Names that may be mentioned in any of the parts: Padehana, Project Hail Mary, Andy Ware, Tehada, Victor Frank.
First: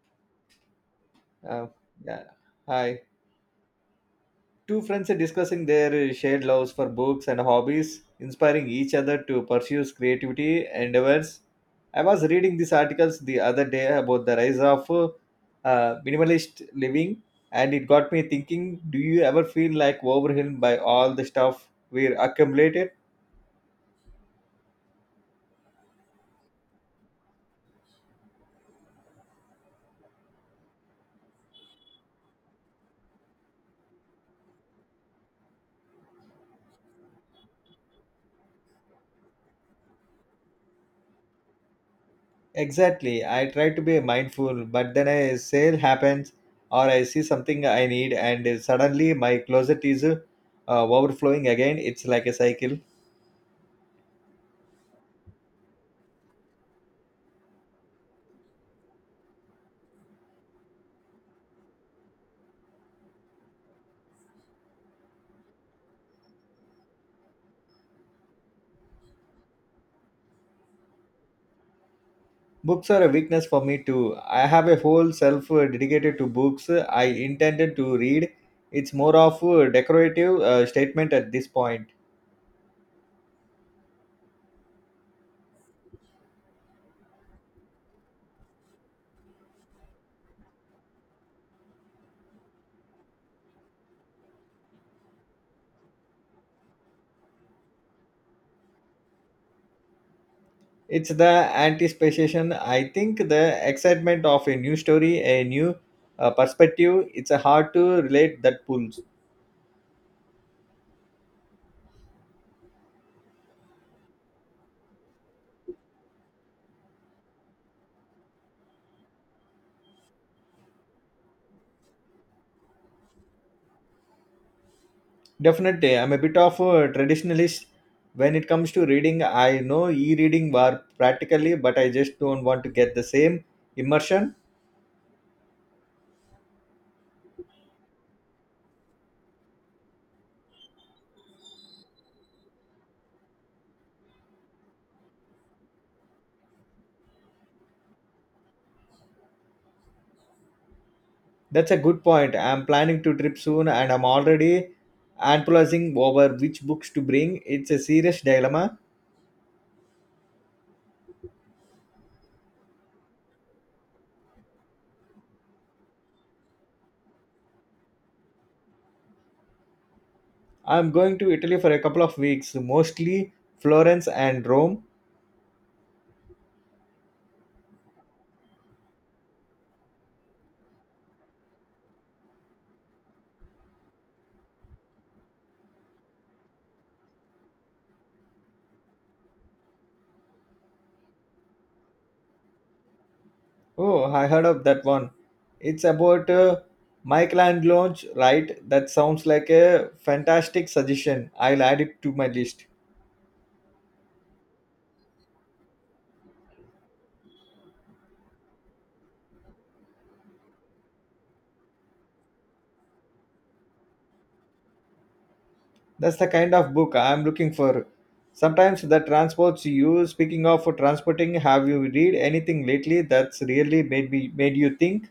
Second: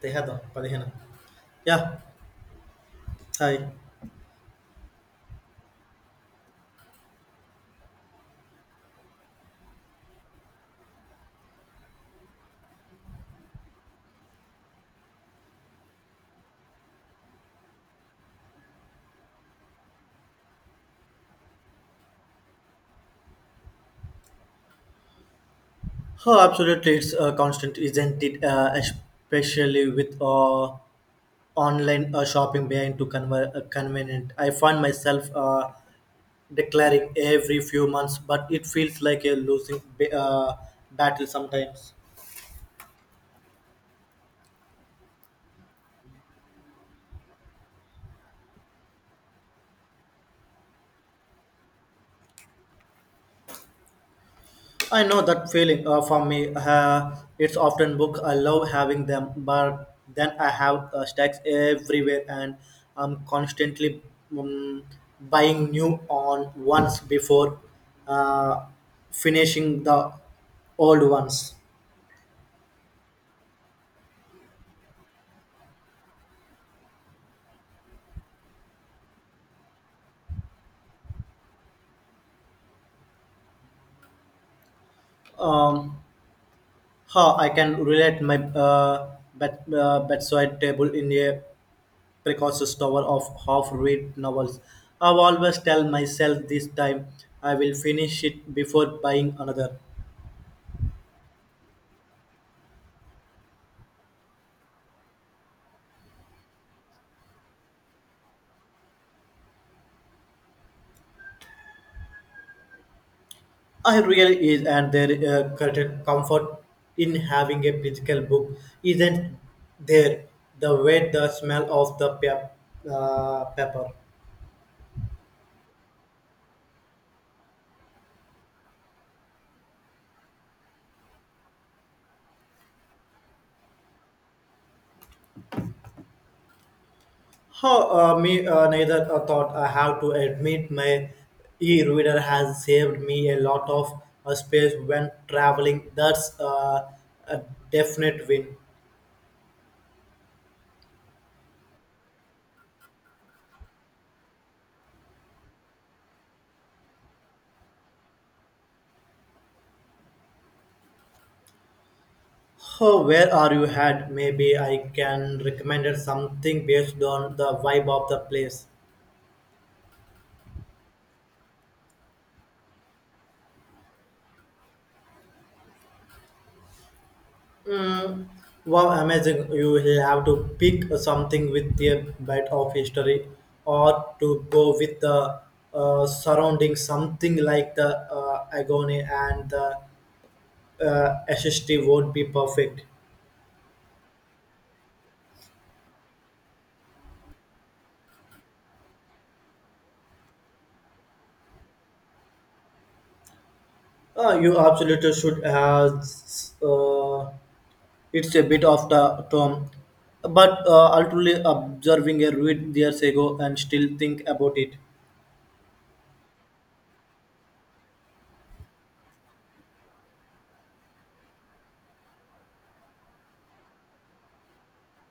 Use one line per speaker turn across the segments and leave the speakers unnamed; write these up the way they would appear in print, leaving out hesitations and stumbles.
Tehada, Padehana.
Uh,
Yeah,
yeah. Hi.
hi.
Two friends are discussing their shared loves for books and hobbies, inspiring each other to pursue creativity endeavors. I was reading these articles the other day about the rise of minimalist living, and it got me thinking, do you ever feel like overwhelmed by all the stuff we're accumulated?
Oh, absolutely, it's constant, isn't it? Especially with online shopping being too convenient. I find myself declaring every few months, but it feels like a losing battle sometimes.
Exactly. I try to be mindful, but then a sale happens or I see something I need, and suddenly my closet is overflowing again. It's like a cycle.
I know that feeling for me. It's often book. I love having them, but then I have stacks everywhere, and I'm constantly um, buying new on ones before uh, finishing the old ones.
Books are a weakness for me too. I have a whole self dedicated to books I intended to read. It's more of a decorative statement at this point.
Um, how I can relate my bedside table in a precocious tower of half-read novels. I always tell myself this time I will finish it before buying another.
It's the anticipation. I think the excitement of a new story, a new perspective. It's a hard to relate that pulls.
I really is, and there certain comfort in having a physical book isn't there. The weight, the smell of the paper.
Definitely, I'm a bit of a traditionalist when it comes to reading. I know e-reading were practically, but I just don't want to get the same immersion.
How me neither a thought I have to admit my e-reader has saved me a lot of space when traveling. That's a definite win.
That's a good point. I'm planning to trip soon, and I'm already analyzing over which books to bring. It's a serious dilemma.
Oh, where are you at? Maybe I can recommend it something based on the vibe of the place.
I'm going to Italy for a couple of weeks, mostly Florence and Rome.
Mm. Wow, amazing. You will have to pick something with a bit of history or to go with the surrounding something like the agony and the SST won't be perfect.
Oh, I heard of that one. It's about Michelangelo's, right? That sounds like a fantastic suggestion. I'll add it to my list.
You absolutely should have. Uh, It's a bit of the term, but ultimately observing a ruin years ago and still think about it.
That's the kind of book I'm looking for. Sometimes that transports you. Speaking of transporting, have you read anything lately that's really made me made you think?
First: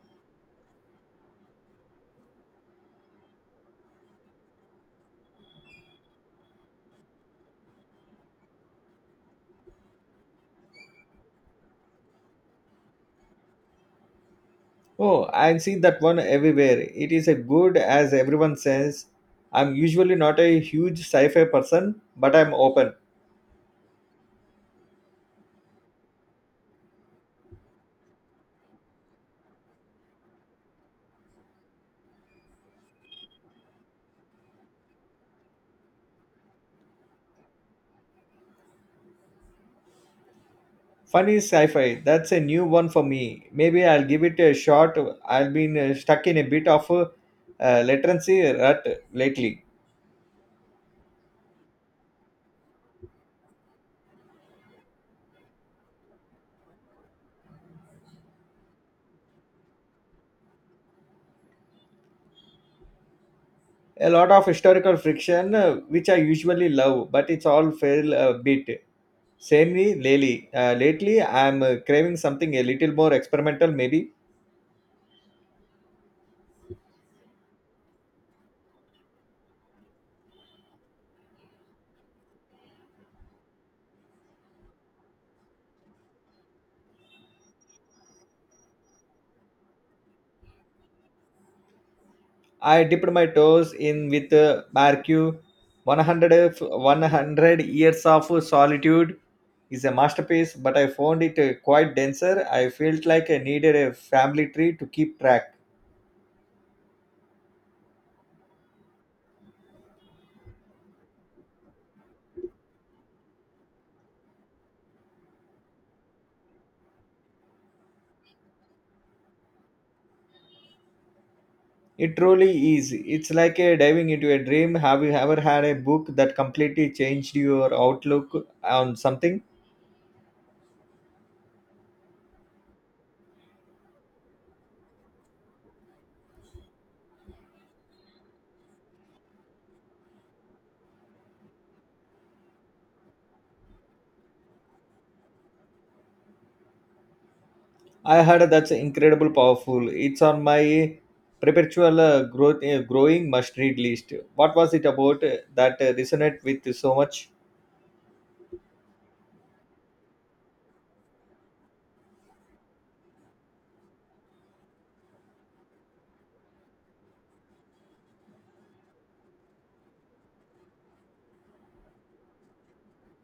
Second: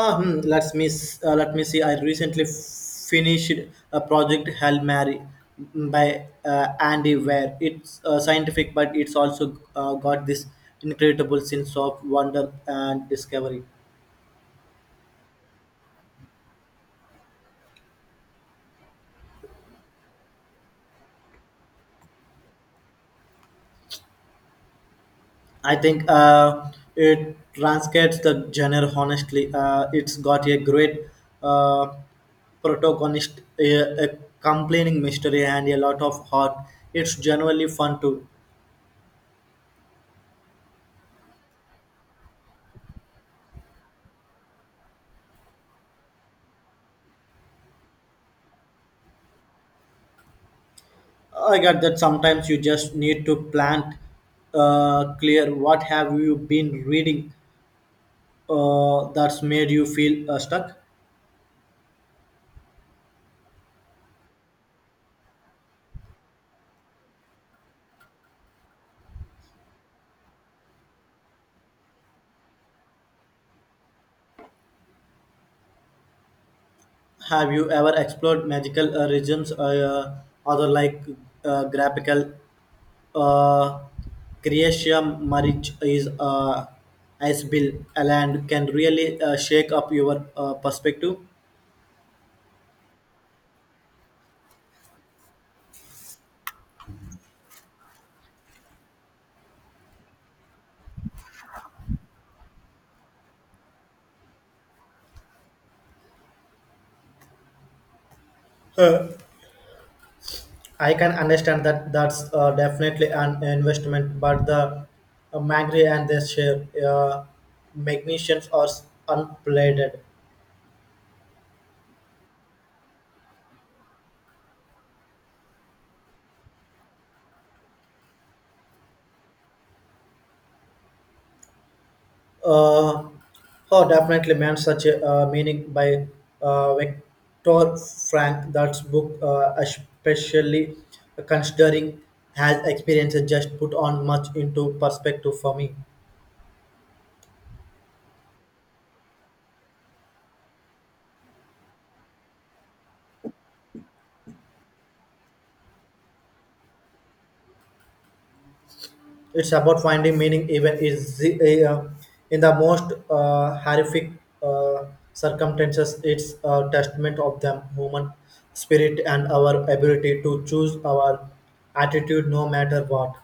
Hmm, let me see. I recently finished a project Hail Mary mm, by Andy Ware. It's scientific, but it's also got this incredible sense of wonder and discovery.
Oh, I've seen that one everywhere. It is a good as everyone says. I'm usually not a huge sci-fi person, but I'm open.
I think it transcends the genre honestly. It's got a great uh, protagonist, a complaining mystery, and a lot of heart. It's generally fun too.
Funny sci-fi. That's a new one for me. Maybe I'll give it a shot. I've been stuck in a bit of a literacy rut lately.
I get that sometimes you just need to plant clear what have you been reading that's made you feel stuck.
A lot of historical friction, which I usually love, but it's all fail a bit. Samely lately, lately I'm craving something a little more experimental, maybe.
Have you ever explored magical regions other like graphical Uh, Croatia marriage is as Bill and can really shake up your perspective.
I dipped my toes in with Barque. 100 years of solitude is a masterpiece, but I found it quite denser. I felt like I needed a family tree to keep track.
Uh, I can understand that that's definitely an investment, but the Magri and their share magnificence are unplated.
It truly is. It's like a diving into a dream. Have you ever had a book that completely changed your outlook on something?
Uh, oh, definitely, man, such a meaning by Victor Frank. That's book, especially considering has experience just put on much into perspective for me.
I heard that's incredible powerful. It's on my perpetual growth, growing must read list. What was it about that resonate with so much?
It's about finding meaning even in the most horrific uh, circumstances. It's a testament of the human spirit and our ability to choose our attitude no matter what.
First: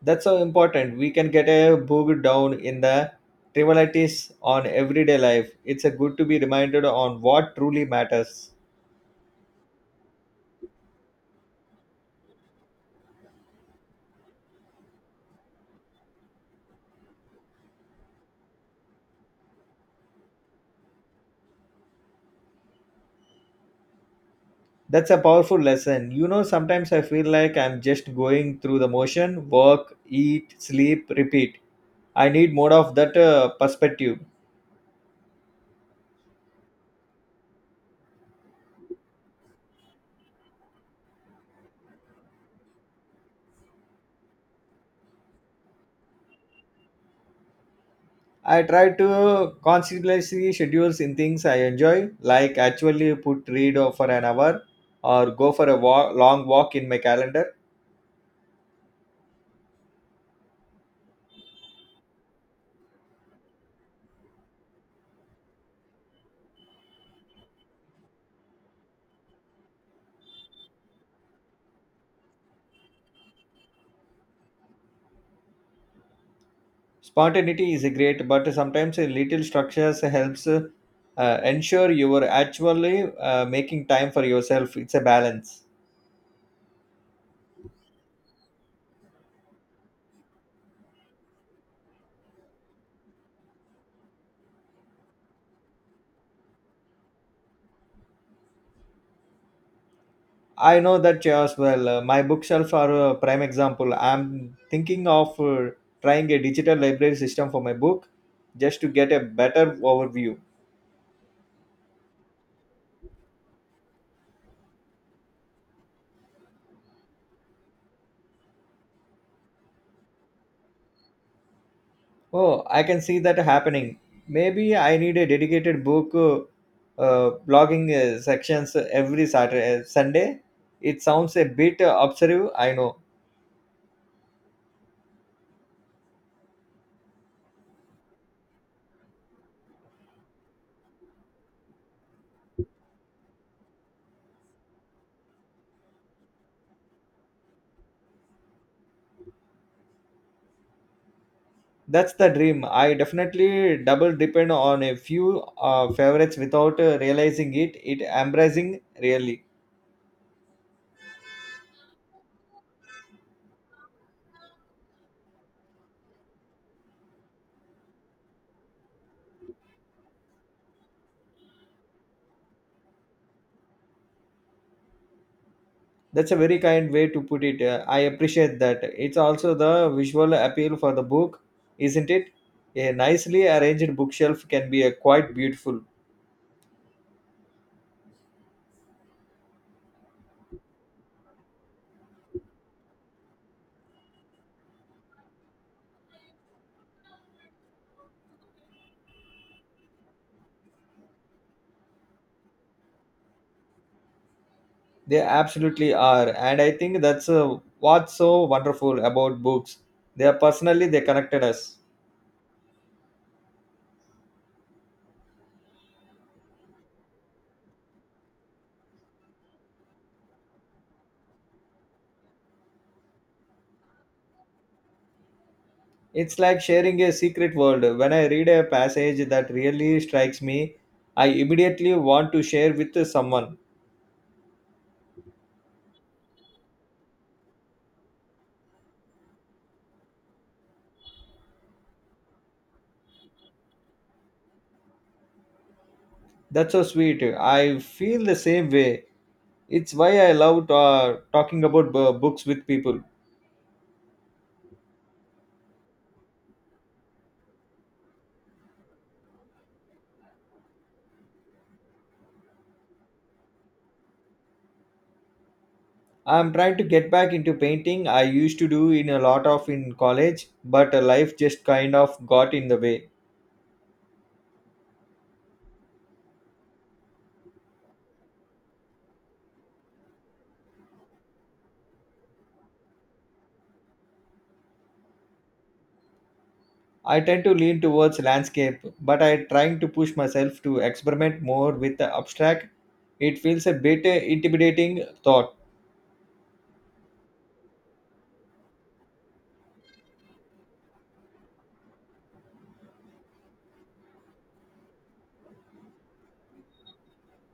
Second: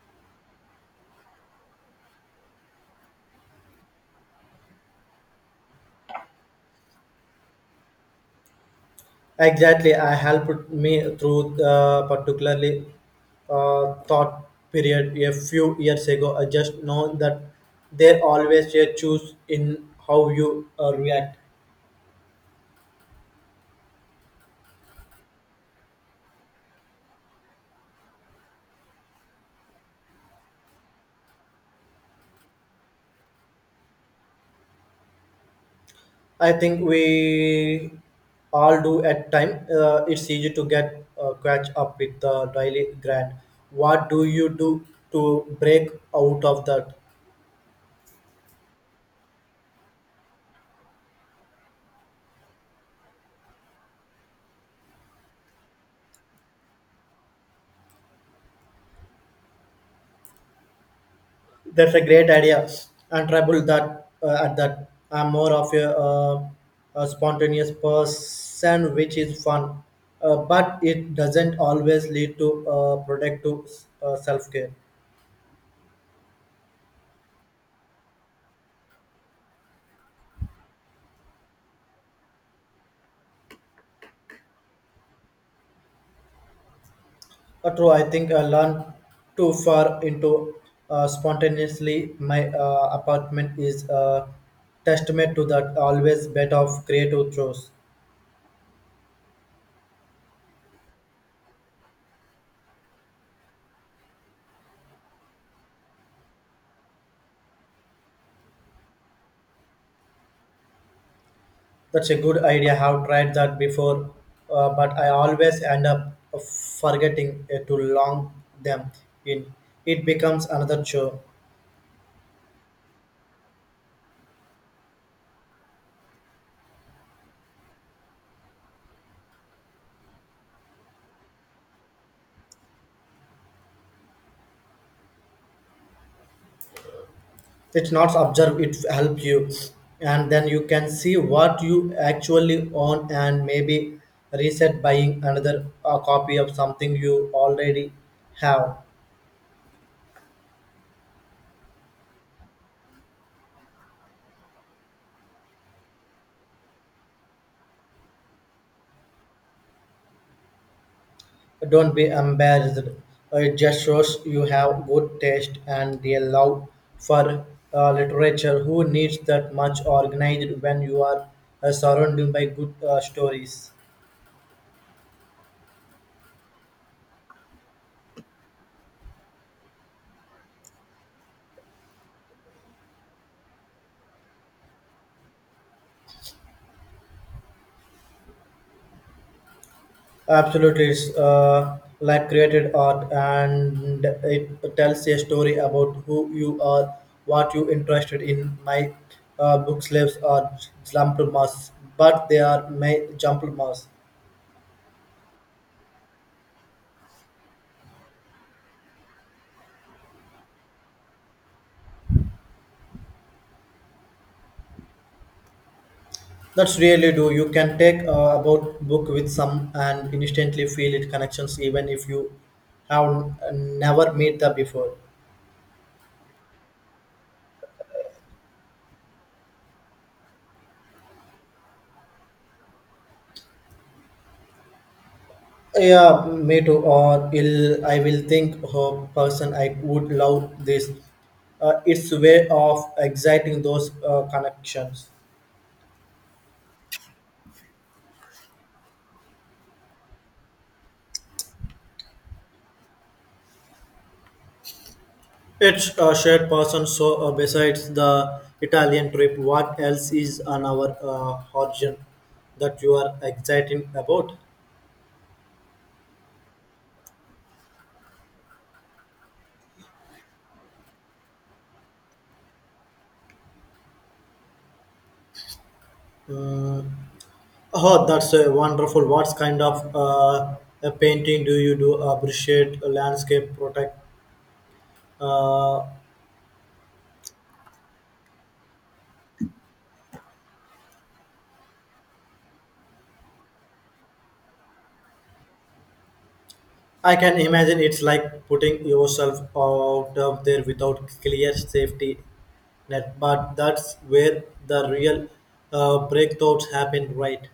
That's so important. We can get a bogged down in the trivialities on everyday life. It's a good to be reminded on what truly matters.
Exactly, I helped me through the particularly thought period a few years ago. I just know that there always a choose in how you react.
That's a powerful lesson. You know, sometimes I feel like I'm just going through the motion, work, eat, sleep, repeat. I need more of that perspective.
I think we all do at time. It's easy to get catch up with the daily grind. What do you do to break out of that?
I try to consciously schedules in things I enjoy, like actually put read for an hour or go for a walk, long walk in my calendar.
That's a great idea. And trouble that at that I'm more of a spontaneous person, which is fun, but it doesn't always lead to productive self care.
Spontaneity is great, but sometimes a little structures helps ensure you are actually making time for yourself. It's a balance.
But true, I think I learned too far into spontaneously. My apartment is a testament to that always bit of creative chores.
I know that as well. My bookshelf are a prime example. I'm thinking of trying a digital library system for my book just to get a better overview.
That's a good idea. I have tried that before, but I always end up forgetting to log them in. It becomes another chore.
Oh, I can see that happening. Maybe I need a dedicated book blogging sections every Saturday, Sunday. It sounds a bit obsessive, I know.
It's not observe, it help you. And then you can see what you actually own and maybe reset buying another copy of something you already have.
That's the dream. I definitely double depend on a few favorites without realizing it. It embracing really.
Don't be embarrassed. It just shows you have good taste and a love for literature. Who needs that much organized when you are surrounded by good stories?
That's a very kind way to put it. I appreciate that. It's also the visual appeal for the book, isn't it? A nicely arranged bookshelf can be quite beautiful.
Absolutely, it's like created art, and it tells a story about who you are, what you interested in. My book slaves are jumbled mass, but they are my jumbled mass.
They absolutely are, and I think that's what's so wonderful about books. They are personally they connected us.
That's really do. You can take about book with some and instantly feel it connections even if you have never met them before.
It's like sharing a secret world. When I read a passage that really strikes me, I immediately want to share with someone.
Yeah, me too. Or I will think her person I would love this. It's way of exciting those connections.
That's so sweet. I feel the same way. It's why I love talking about books with people.
It's a shared person. So besides the Italian trip, what else is on our horizon that you are excited about?
I'm trying to get back into painting. I used to do in a lot of in college, but life just kind of got in the way.
Mm. Oh, that's wonderful. What kind of a painting do you do? Appreciate a landscape, protect. Uh,
I tend to lean towards landscape, but I trying to push myself to experiment more with the abstract. It feels a bit intimidating thought.
I can imagine it's like putting yourself out of there without clear safety net. But that's where the real breakthroughs happen, right?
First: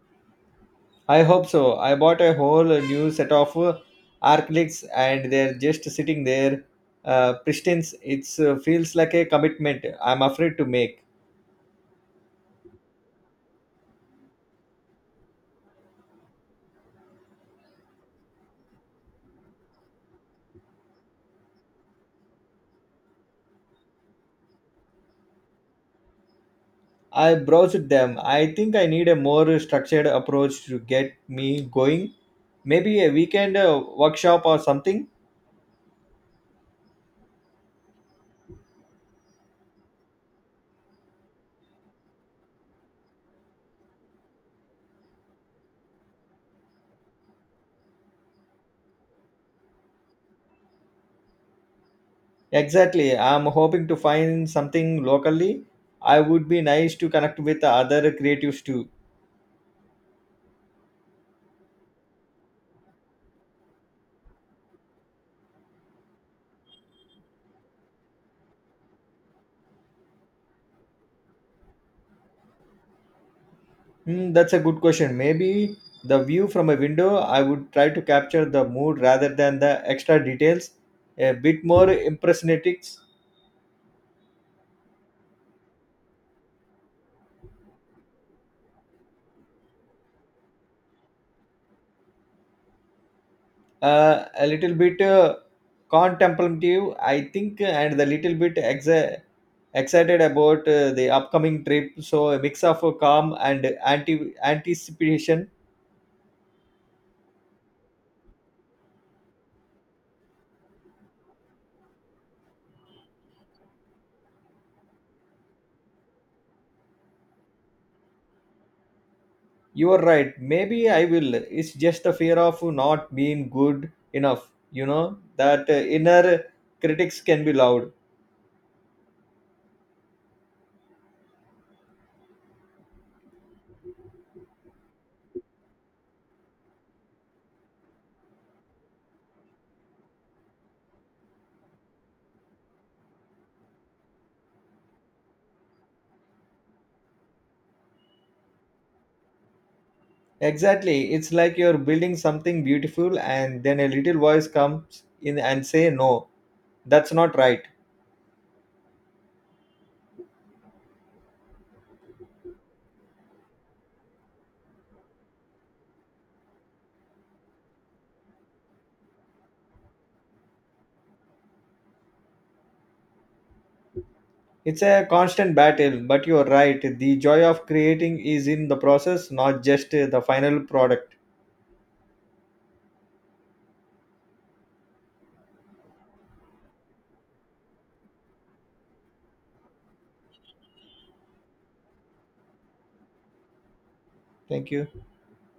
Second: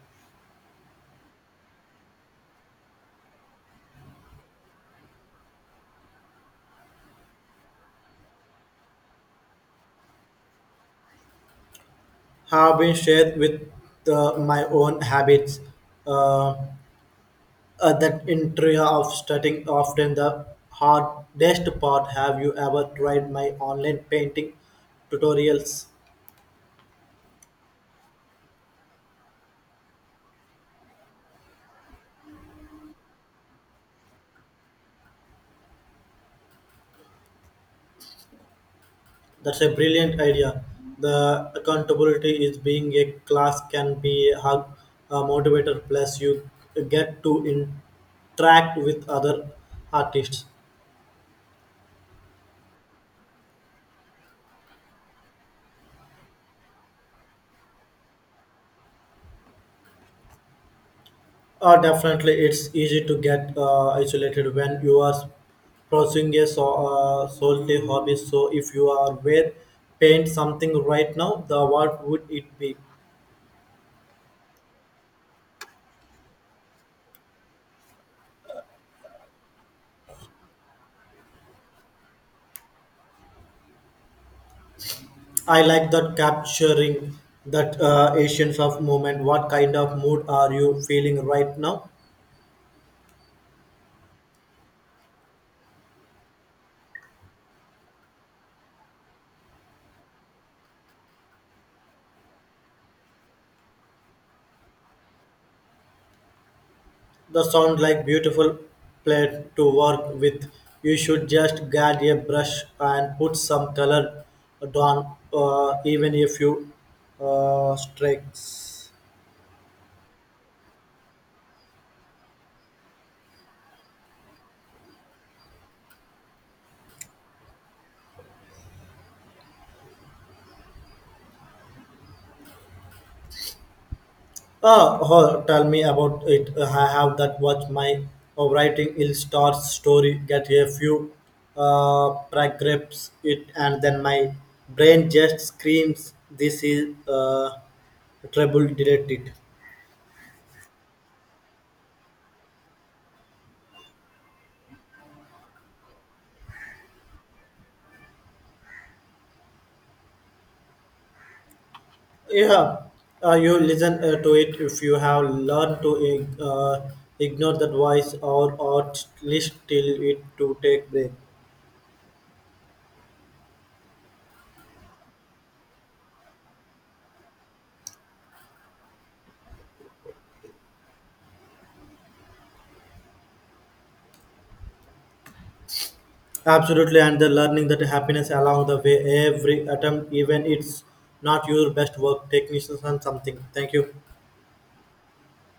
I hope so. I bought a whole new set of acrylics and they're just sitting there pristine. It feels like a commitment I'm afraid to make.
Have been shared with my own habits. Uh, that intrigue of starting often the hardest part. Have you ever tried my online painting tutorials?
I browsed them. I think I need a more structured approach to get me going. Maybe a weekend workshop or something.
That's a brilliant idea. The accountability is being a class can be a motivator. Plus, you get to interact with other artists.
Exactly. I'm hoping to find something locally. I would be nice to connect with other creatives too.
Definitely, it's easy to get isolated when you are pursuing a so, solely hobby. So, if you are where paint something right now, the what would it be?
Hmm, that's a good question. Maybe the view from a window, I would try to capture the mood rather than the extra details. A bit more impressionatics,
I like that capturing that essence of moment. What kind of mood are you feeling right now?
a little bit contemplative, I think, and a little bit excited about the upcoming trip. So a mix of calm and anticipation.
The sound like beautiful plate to work with. You should just get a brush and put some color down, even if you strikes.
You are right. Maybe I will. It's just the fear of not being good enough. You know, that inner critics can be loud.
Oh, Tell me about it. I have that Watch my writing ill star story. Get a few paragraphs it, and then my brain just screams, "This is trouble." Delete it.
Exactly. It's like you're building something beautiful and then a little voice comes in and say no. That's not right.
Yeah, you listen to it if you have learned to ignore that voice or at least till it to take break.
It's a constant battle, but you're right. The joy of creating is in the process, not just the final product.
Absolutely, and the learning that happiness along the way, every attempt, even it's not your best work, technicians and something. Thank you.
Thank you.